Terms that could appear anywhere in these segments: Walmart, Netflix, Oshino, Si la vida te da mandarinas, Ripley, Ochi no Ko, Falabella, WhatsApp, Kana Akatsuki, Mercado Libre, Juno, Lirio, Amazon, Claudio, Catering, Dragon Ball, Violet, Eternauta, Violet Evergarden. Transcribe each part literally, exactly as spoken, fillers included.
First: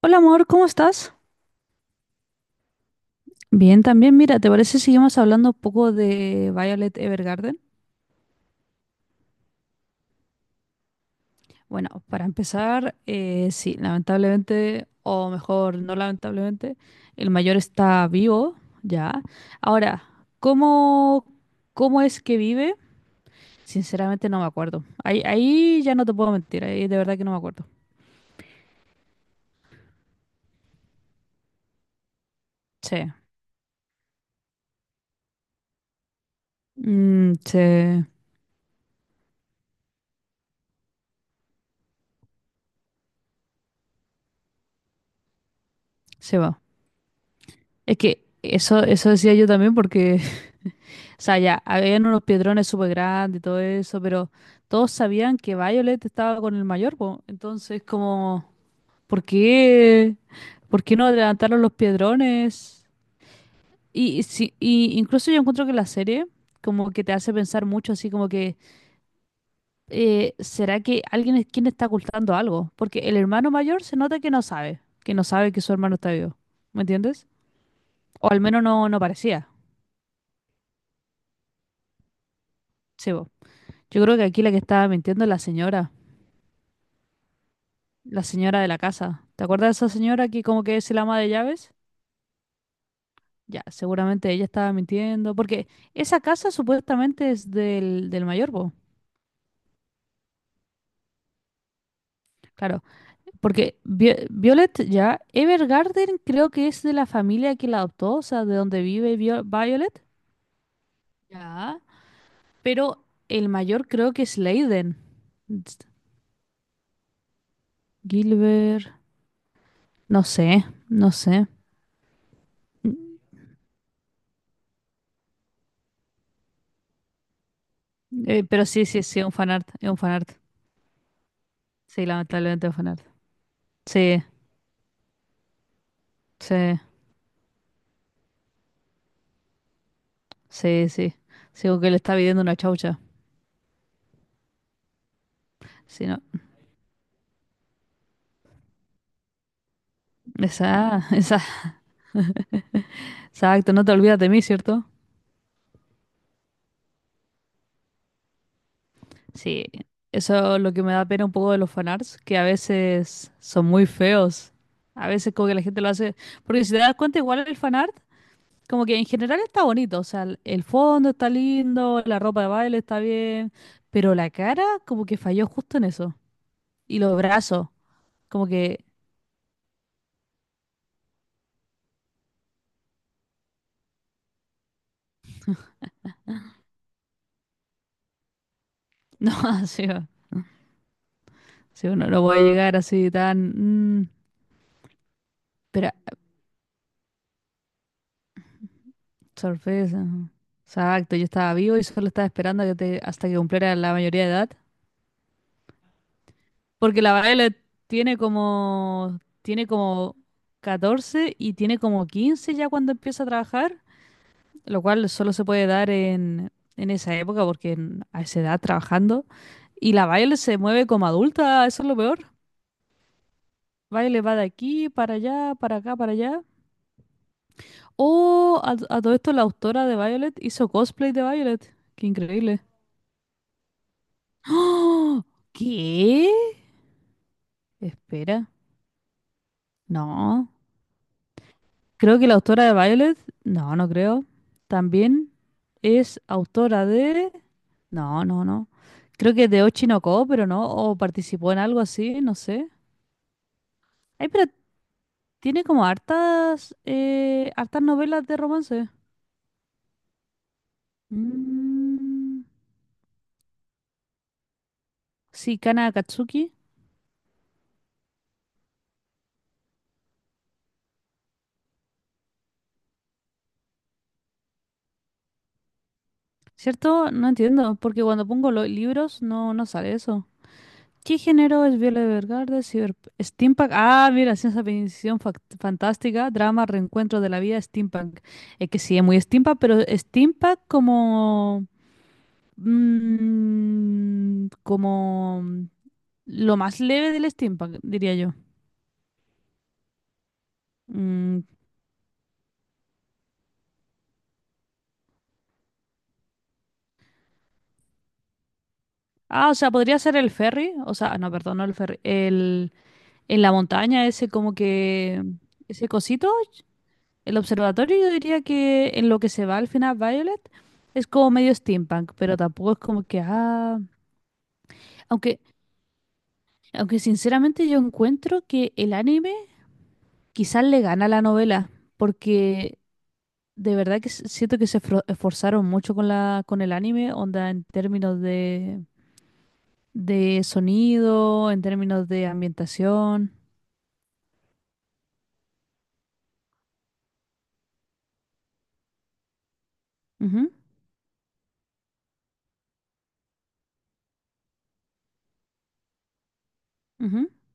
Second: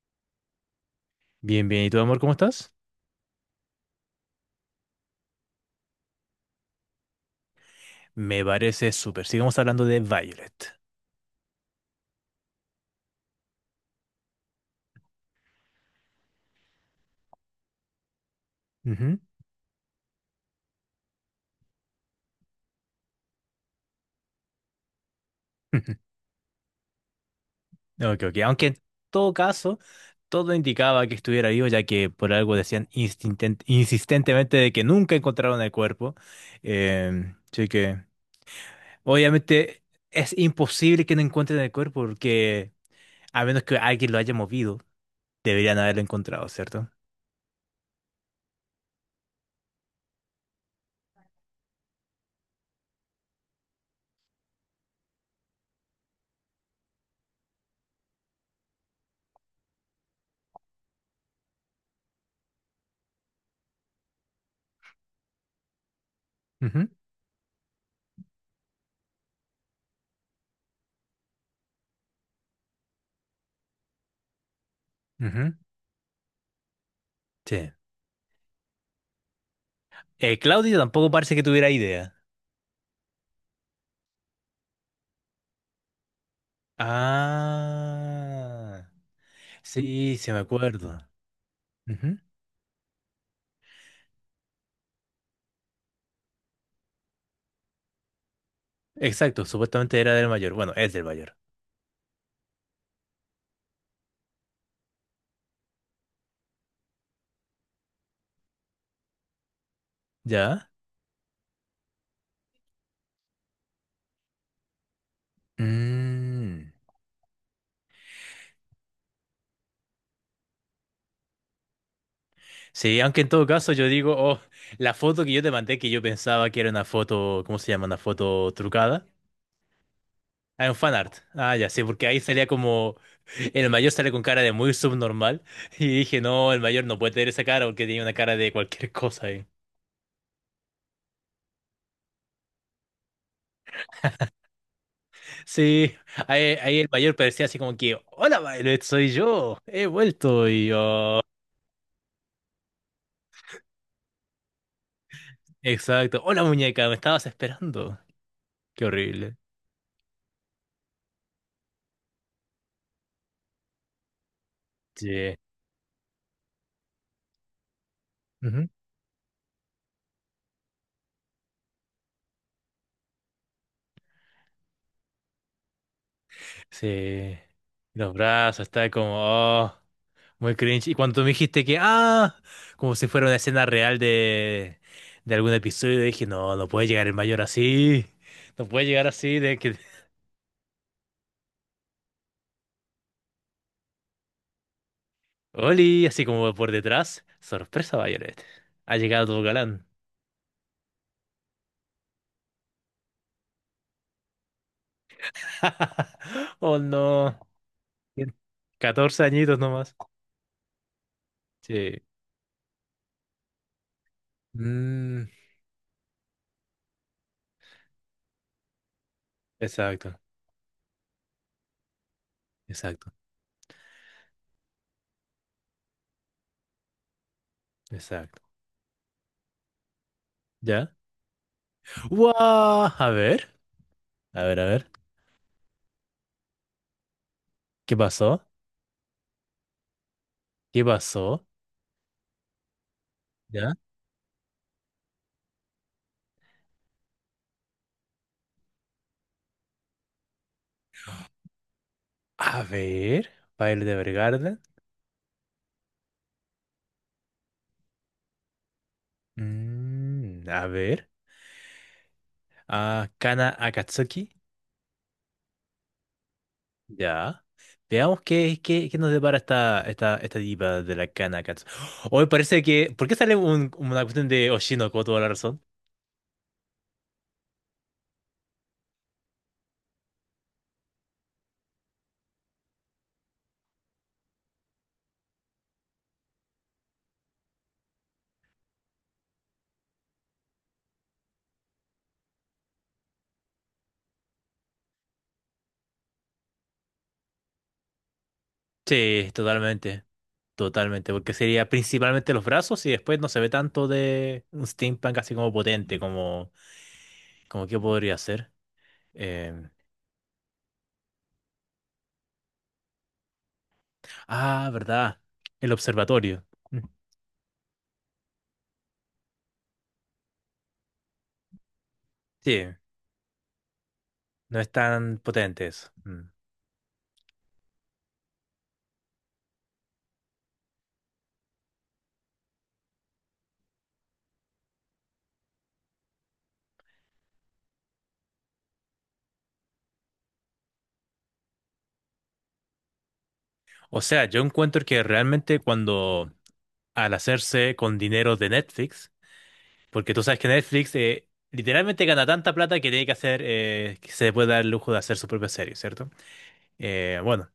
Hola amor, ¿cómo estás? Bien, bien. ¿Y tú, amor, cómo estás? Bien, también, mira, ¿te parece si seguimos hablando un poco de Violet Evergarden? Me parece súper. Sigamos hablando de Violet. Bueno, para empezar, eh, sí, lamentablemente, o mejor, no lamentablemente, el mayor está vivo, Ujú. ya. Ahora, ¿cómo, ¿cómo es que vive? Sinceramente no me acuerdo. Ahí, ahí ya no te puedo mentir, ahí de verdad que no me acuerdo. Ok, ok. Aunque en todo caso, todo indicaba que estuviera vivo, ya que por algo decían Sí. instinten- insistentemente de que nunca encontraron el cuerpo. Mm, Em, así que, se, obviamente, es imposible que no encuentren el cuerpo, porque a menos que alguien lo haya movido, deberían haberlo Se encontrado, va. ¿cierto? Es que eso, eso decía yo también porque o sea, ya, habían unos piedrones súper grandes y todo eso, pero todos sabían que Violet estaba con el mayor, po. Entonces, como, ¿por qué? ¿Por qué no adelantaron los piedrones? Y, y si, y incluso yo encuentro que la serie Ujú, como que te hace pensar mucho, así como que, eh, ¿será que alguien es quien está ocultando algo? Porque el hermano mayor se nota que no sabe, que no sabe ujú. que su hermano está vivo, ¿me entiendes? Sí. O al menos no, no parecía, Eh, Claudio tampoco parece que tuviera idea. sí, po. Yo creo que aquí la que estaba mintiendo es la señora. La señora de la Ah. casa. ¿Te acuerdas de esa Sí, señora sí me que como que es el acuerdo. ama de llaves? Ujú. Ya, seguramente ella estaba mintiendo, porque esa casa supuestamente es del, del mayor, po. Exacto, supuestamente era del mayor. Bueno, es del mayor. Claro, porque Vi- Violet ya, Evergarden creo que es de la familia que la adoptó, o sea, de donde vive Vio- Violet. ¿Ya? Ya. Pero el mayor creo que es Leiden. Ts- Mm. Gilbert, no sé, no sé. Sí, Mm, aunque en todo caso yo digo, oh, la foto que yo te mandé que yo pensaba que era una foto, ¿cómo se llama? Una eh, foto pero sí, sí, trucada. sí, es un fanart, es un fanart. Ah, un fanart. Ah, ya sí, Sí, porque ahí salía lamentablemente es un como, fanart. el mayor sale con Sí, cara de muy subnormal. Y dije, no, el sí. mayor no puede tener esa cara porque tenía una cara de cualquier cosa ahí. Sí, sí. Sigo que le está pidiendo una chaucha. Sí, Sí, no. ahí, ahí el mayor parecía así como que, hola, Violet, soy yo, he vuelto y Esa, yo. esa, Exacto, no te olvidas de mí, ¿cierto? Exacto. Hola muñeca, me estabas esperando. Qué horrible. Sí. Eso es lo que me da pena un poco de los fanarts, que a veces son muy feos. A veces Sí. como que la gente lo hace. Porque si te das cuenta, igual el fanart, Ujú. como que en general está bonito. O sea, el el fondo está lindo, la ropa de baile está bien. Pero la cara, como que falló justo en eso. Y los Sí. brazos, Los como brazos, que. está como, oh, muy cringe. Y cuando me dijiste que, ah, como si fuera una escena real de, de algún episodio, dije, no, no puede llegar el mayor así. No puede llegar así de No, que... sí, no, sí, uno no puede llegar así tan. Mm, pero Oli, así como por detrás. Sorpresa, Violet. Ha llegado tu galán. sorpresa. Exacto, yo estaba vivo y solo estaba esperando a que te, hasta que cumpliera la mayoría de edad. Oh, Porque la no. Violet tiene como, Catorce añitos tiene nomás. como catorce y tiene Sí. como quince ya cuando empieza a trabajar, lo cual Mm, solo se puede dar en, en esa época porque en- a esa edad trabajando. Y la exacto, Violet se mueve como adulta, eso es lo peor. exacto. Violet va de aquí para allá, para acá, para allá. Exacto. Oh, a, a todo esto la autora de Violet hizo ¿Ya? cosplay de Violet. Qué increíble. ¡Guau! A ver, a ver, a ver. ¡Ah! ¿Qué? ¿Qué pasó? Espera. No. ¿Qué pasó? Creo que la autora de Violet. ¿Ya? No, no creo. También es autora de. No, no, no. Creo que de Ochi no Ko, pero no. O participó en algo así, no A sé. ver. Baile de Ay, pero Evergarden. tiene como hartas. Eh, hartas novelas de romance. Mm, a ver. Mm, Ah, Kana Akatsuki. sí, Kana Akatsuki. Ya. Veamos qué, qué, qué nos depara esta, esta, esta diva de la Kana Akatsuki. Hoy parece que. ¿Por qué sale un- una cuestión de Oshino con toda la razón? ¿Cierto? No entiendo. Porque cuando pongo los libros no, no sale eso. ¿Qué género es Viola Evergarden? Cyber... Steampunk. Ah, mira, ciencia ficción fac- fantástica, drama, reencuentro de la vida, steampunk. Es que sí, es muy steampunk, pero steampunk como... mm, como... Lo más leve del steampunk, diría yo. Sí, totalmente. Totalmente. Porque Mm, sería principalmente los brazos y después no se ve tanto de un steampunk así como potente, como. ¿Cómo qué podría ser? Ah, o Em, sea, podría ser el ferry. O sea, no, perdón, no el ferry. El... En la montaña, ese como ah, ¿verdad? que... El Ese cosito. observatorio. Mm. El observatorio yo diría que en lo que se va al final Violet es como medio steampunk, pero Sí, tampoco es como que, ah, no es tan aunque, potente eso. Mm. aunque sinceramente yo encuentro que el anime quizás le gana a la novela, porque de verdad que s- siento que se fro- esforzaron mucho con la, con el anime, onda en términos de, de sonido, en términos de ambientación. O sea, yo encuentro que realmente cuando al hacerse con dinero de Netflix, porque tú sabes que Ujú, Netflix eh, literalmente gana tanta plata que tiene que hacer, eh, que se puede dar el lujo de hacer su propia serie, ¿cierto? Eh, ujú. bueno,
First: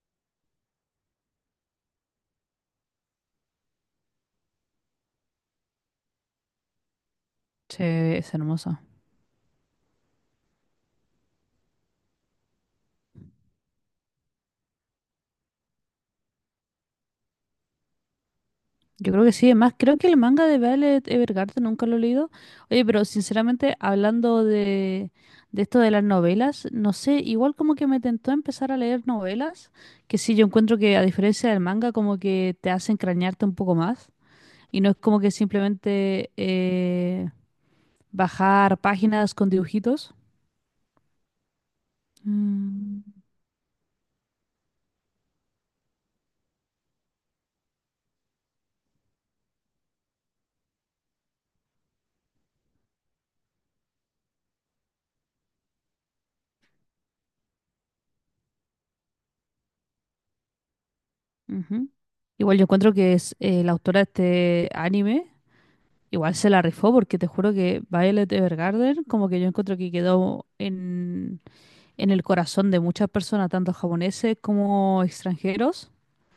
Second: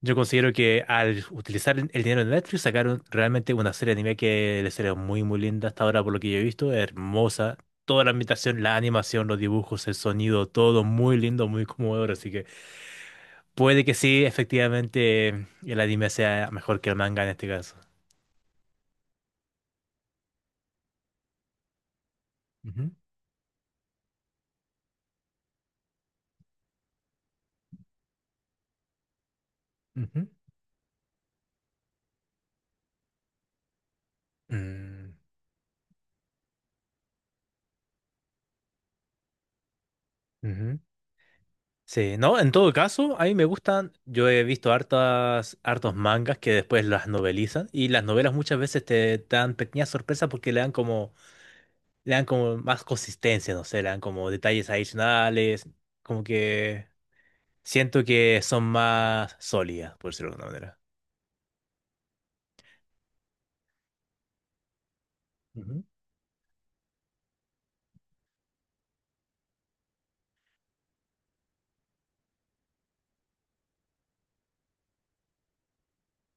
yo considero que al utilizar el el dinero de Netflix sacaron realmente una serie de anime que la serie muy muy linda hasta ahora por lo que yo he visto, hermosa, Sí, toda la es ambientación, la hermoso. animación, los dibujos, el sonido, todo muy lindo, muy conmovedor, así que puede que sí, efectivamente el anime sea mejor que el manga en este caso. Yo creo que sí, además creo que el manga de Violet Evergarden nunca lo he leído. Oye, Ujú, pero sinceramente, hablando de, de esto de las novelas, no sé, igual como que me tentó empezar a leer novelas, que ujú. sí, yo encuentro que a diferencia del manga, como que te hace crañarte un poco más. Y no es Mm, como que simplemente eh, bajar páginas con dibujitos. ujú. Sí, no, en todo Mm, caso, a mí me gustan, yo he visto hartas, hartos mangas que después las novelizan y las novelas muchas veces te dan pequeñas sorpresas porque le dan como le dan como más consistencia, no sé, le dan como detalles adicionales, como que siento que son más sólidas, por decirlo de alguna manera. Ujú. Igual yo encuentro que es eh, la autora de este anime. Ujú. Igual se la rifó porque te juro que Violet Evergarden, como que yo encuentro que quedó en, en el corazón de muchas personas, tanto japoneses como extranjeros.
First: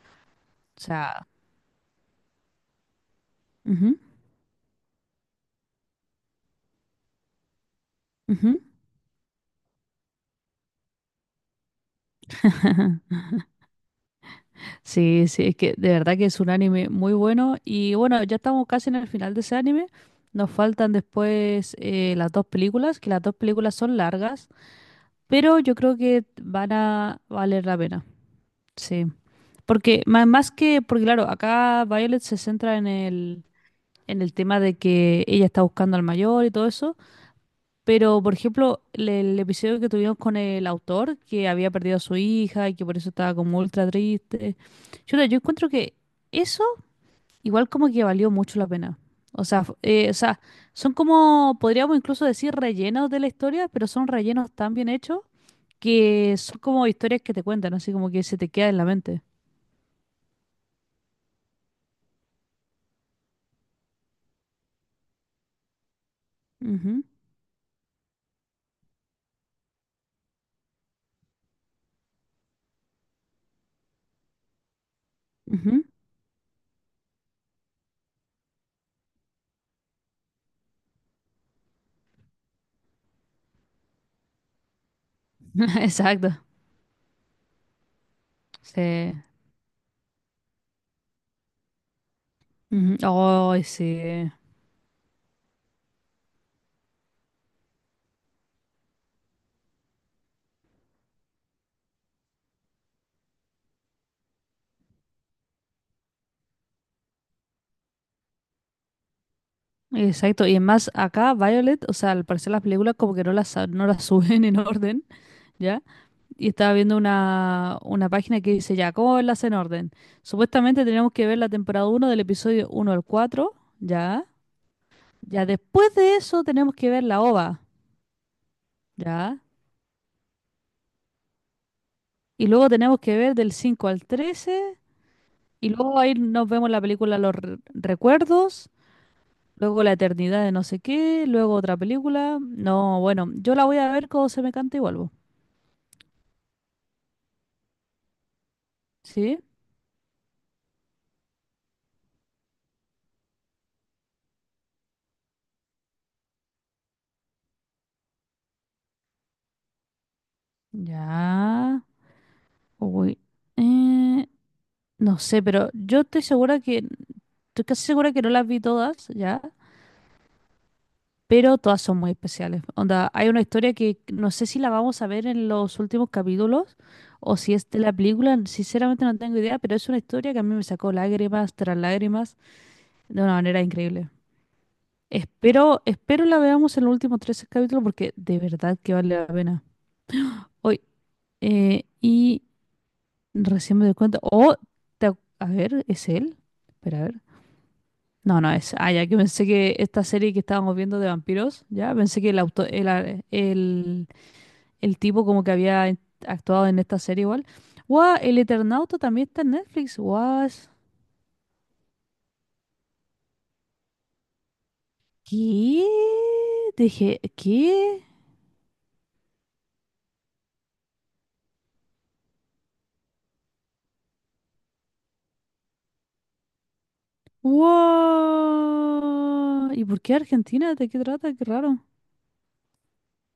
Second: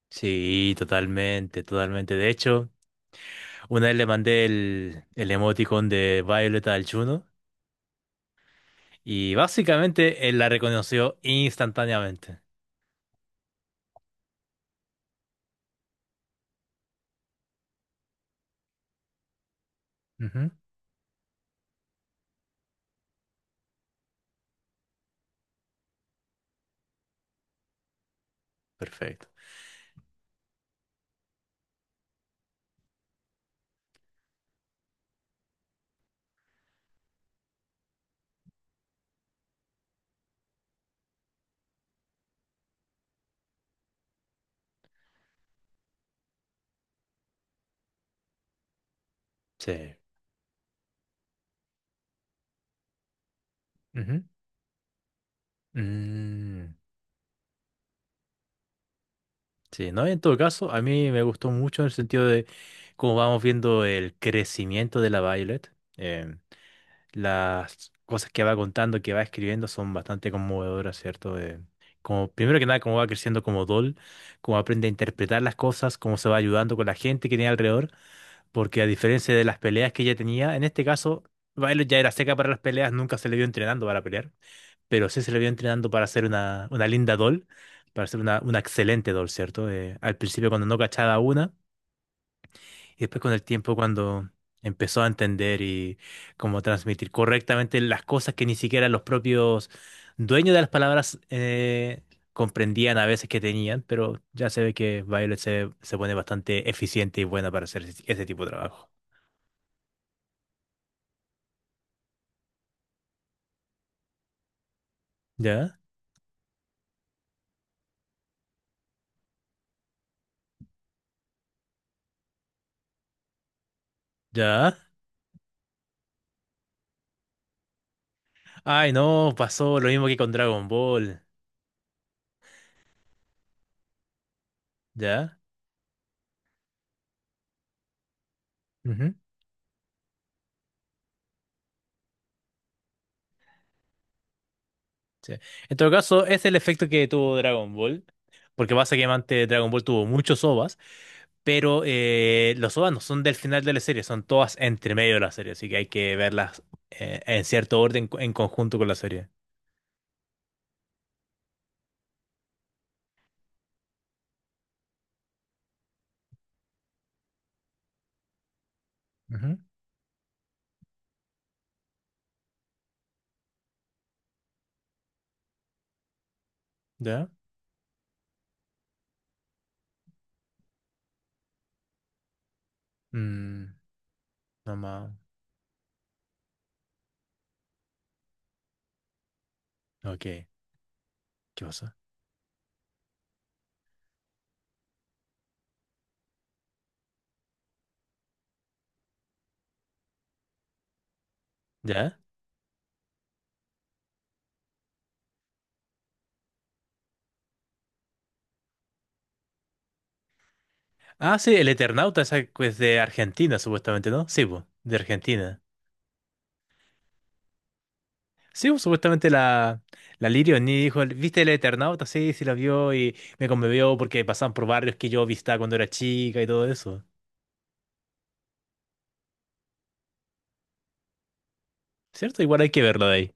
Sí, O sea, totalmente, totalmente. De hecho, una vez ujú, le mandé el, el emoticon de Violeta al Juno ujú, y básicamente él la reconoció instantáneamente. ajá. Sí, sí, es que de verdad que es un anime muy bueno. Y bueno, ya estamos casi en el final de ese anime. Nos Ujú. faltan después eh, las dos películas, que las dos películas son largas, pero yo creo que van a valer la pena. Sí. Perfecto. Porque ma- más que, porque claro, acá Violet se centra en el en el tema de que ella está buscando al mayor y todo eso. Pero, por ejemplo, le- el, episodio que tuvimos con el autor, que había perdido a su hija y que por eso estaba como ultra triste. Yo, yo encuentro que eso igual como que valió mucho la pena. O sea, fu- Sí. eh, o sea, son como, podríamos incluso decir, rellenos de la historia, pero son Ujú. rellenos tan bien hechos que son Mm. como historias que te cuentan, así como que se te queda en la mente. Sí, ¿no? En todo caso, a mí me gustó mucho en el sentido de cómo vamos viendo el crecimiento de la Violet. em, Ujú, las cosas que va contando, que va escribiendo son bastante conmovedoras, ¿cierto? Eh, como, primero que nada, cómo va creciendo como doll, cómo aprende a interpretar las ujú. cosas, cómo se va ayudando con la gente que tiene alrededor, porque a diferencia de las peleas que ella tenía, en este caso, Violet ya era seca para las peleas, nunca se le vio entrenando para pelear pero sí se le vio entrenando para hacer Exacto. una, una linda doll, para hacer una, una excelente Sí. doll, ¿cierto? Eh, al principio cuando no cachaba una, Ujú. y después con el Ay, tiempo sí. cuando empezó a entender y cómo transmitir correctamente las cosas que ni siquiera los propios dueños de las palabras eh, comprendían a veces que tenían, pero ya se ve que Violet se, se pone bastante eficiente y buena para hacer ese, ese tipo de trabajo. Exacto, y más acá Violet, o sea, al parecer las películas como que no las, sa- no las suben en orden, ¿Ya? ¿ya? Y estaba viendo una, una página que dice, ya, ¿cómo verlas en orden? Supuestamente tenemos que ver la temporada uno del episodio uno al cuatro, ¿ya? ¿Ya? Ya después de eso tenemos que ver la O V A, Ay, no, ¿ya? pasó lo mismo que con Dragon Ball. Y luego tenemos que ver del cinco al trece, ¿Ya? y luego ahí nos vemos la película Los Re- Recuerdos, luego La Eternidad de no sé qué, luego otra película. No, bueno, yo la voy a ver cuando se me cante y vuelvo, Sí. En todo caso, es el efecto que tuvo Dragon Ball, porque ¿sí? básicamente Dragon Ball tuvo muchos O V As, pero eh, los O V As no son del final de la serie, son todas entre medio de la serie, así que hay que verlas eh, en cierto orden co- en conjunto con la serie. Ya. Uy. Eh, no sé, pero yo estoy segura que, estoy casi segura que no las vi todas, ¿ya? Ujú. Pero todas son muy especiales. Onda, hay una historia que no sé si la vamos a ver en los últimos capítulos ¿Ya? o si es de la película, sinceramente no tengo idea, pero es una historia que a mí me sacó lágrimas tras lágrimas de una manera Mm, increíble. no más. Espero, espero la veamos en los últimos trece capítulos porque de verdad que vale la pena. Ok, Hoy, ¿qué eh, pasa? y recién me doy cuenta. Oh, te a ver, ¿es él? Espera, a ver. No, no es. Ah, ya que pensé que esta serie que estábamos viendo de vampiros, ya ¿Ya? pensé que el auto, el, a- el, el tipo como que había en- actuado en esta serie igual. Guau, el Eternauta también está en Netflix. Guau. Ah, sí, el Eternauta esa que es de Argentina, supuestamente, ¿no? Sí, pues, de Argentina. ¿Qué? Dije, ¿qué? Sí, pues, supuestamente la, la Lirio ni dijo, ¿viste el Eternauta? Sí, sí la vio y me conmovió porque pasaban por barrios que yo visitaba cuando era chica y todo eso. Guau. ¿Y por qué Argentina? ¿De qué trata? Qué raro. ¿Cierto? Igual hay que verlo de ahí.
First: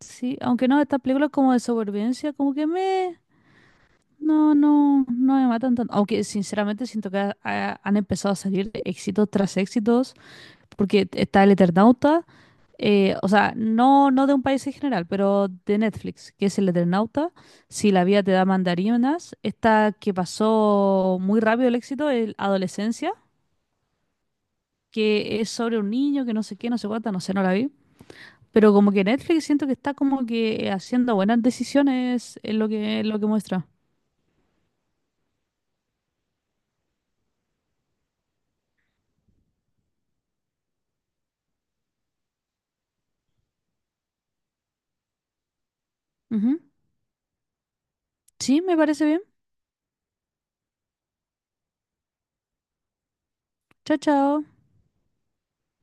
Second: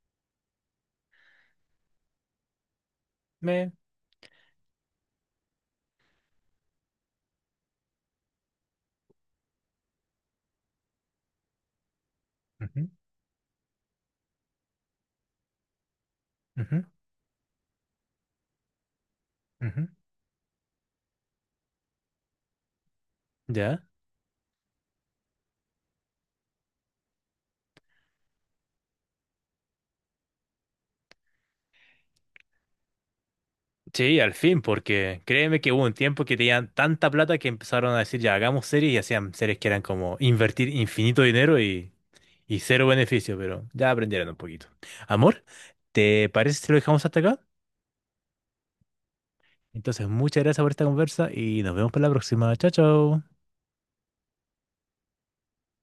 Sí, aunque no, esta película es como de supervivencia, como que me. Me... No, no, no me matan tanto. Aunque sinceramente siento que ha- ha- han empezado a salir éxitos tras éxitos, porque está el Eternauta, Ujú, eh, o sea, no, no de un país en general, pero de Netflix, que es el ujú, Eternauta, Si la vida te da mandarinas, ujú. esta que pasó muy rápido el éxito, el Adolescencia, ¿Ya? que es sobre un niño que no sé qué, no sé cuánta, no sé, no la vi. Pero como que Netflix siento que está como que haciendo buenas decisiones en lo que, en lo que muestra. Sí, al fin, porque créeme que hubo un tiempo que tenían tanta plata que empezaron a decir, ya, hagamos series y hacían series que eran como invertir infinito dinero y, y cero beneficio, pero ya aprendieron un poquito. Amor, ¿te parece Ujú. si lo dejamos hasta acá? Sí, me parece bien. Entonces, muchas gracias por esta conversa y nos vemos para la próxima. Chao, chao. Chao, chao.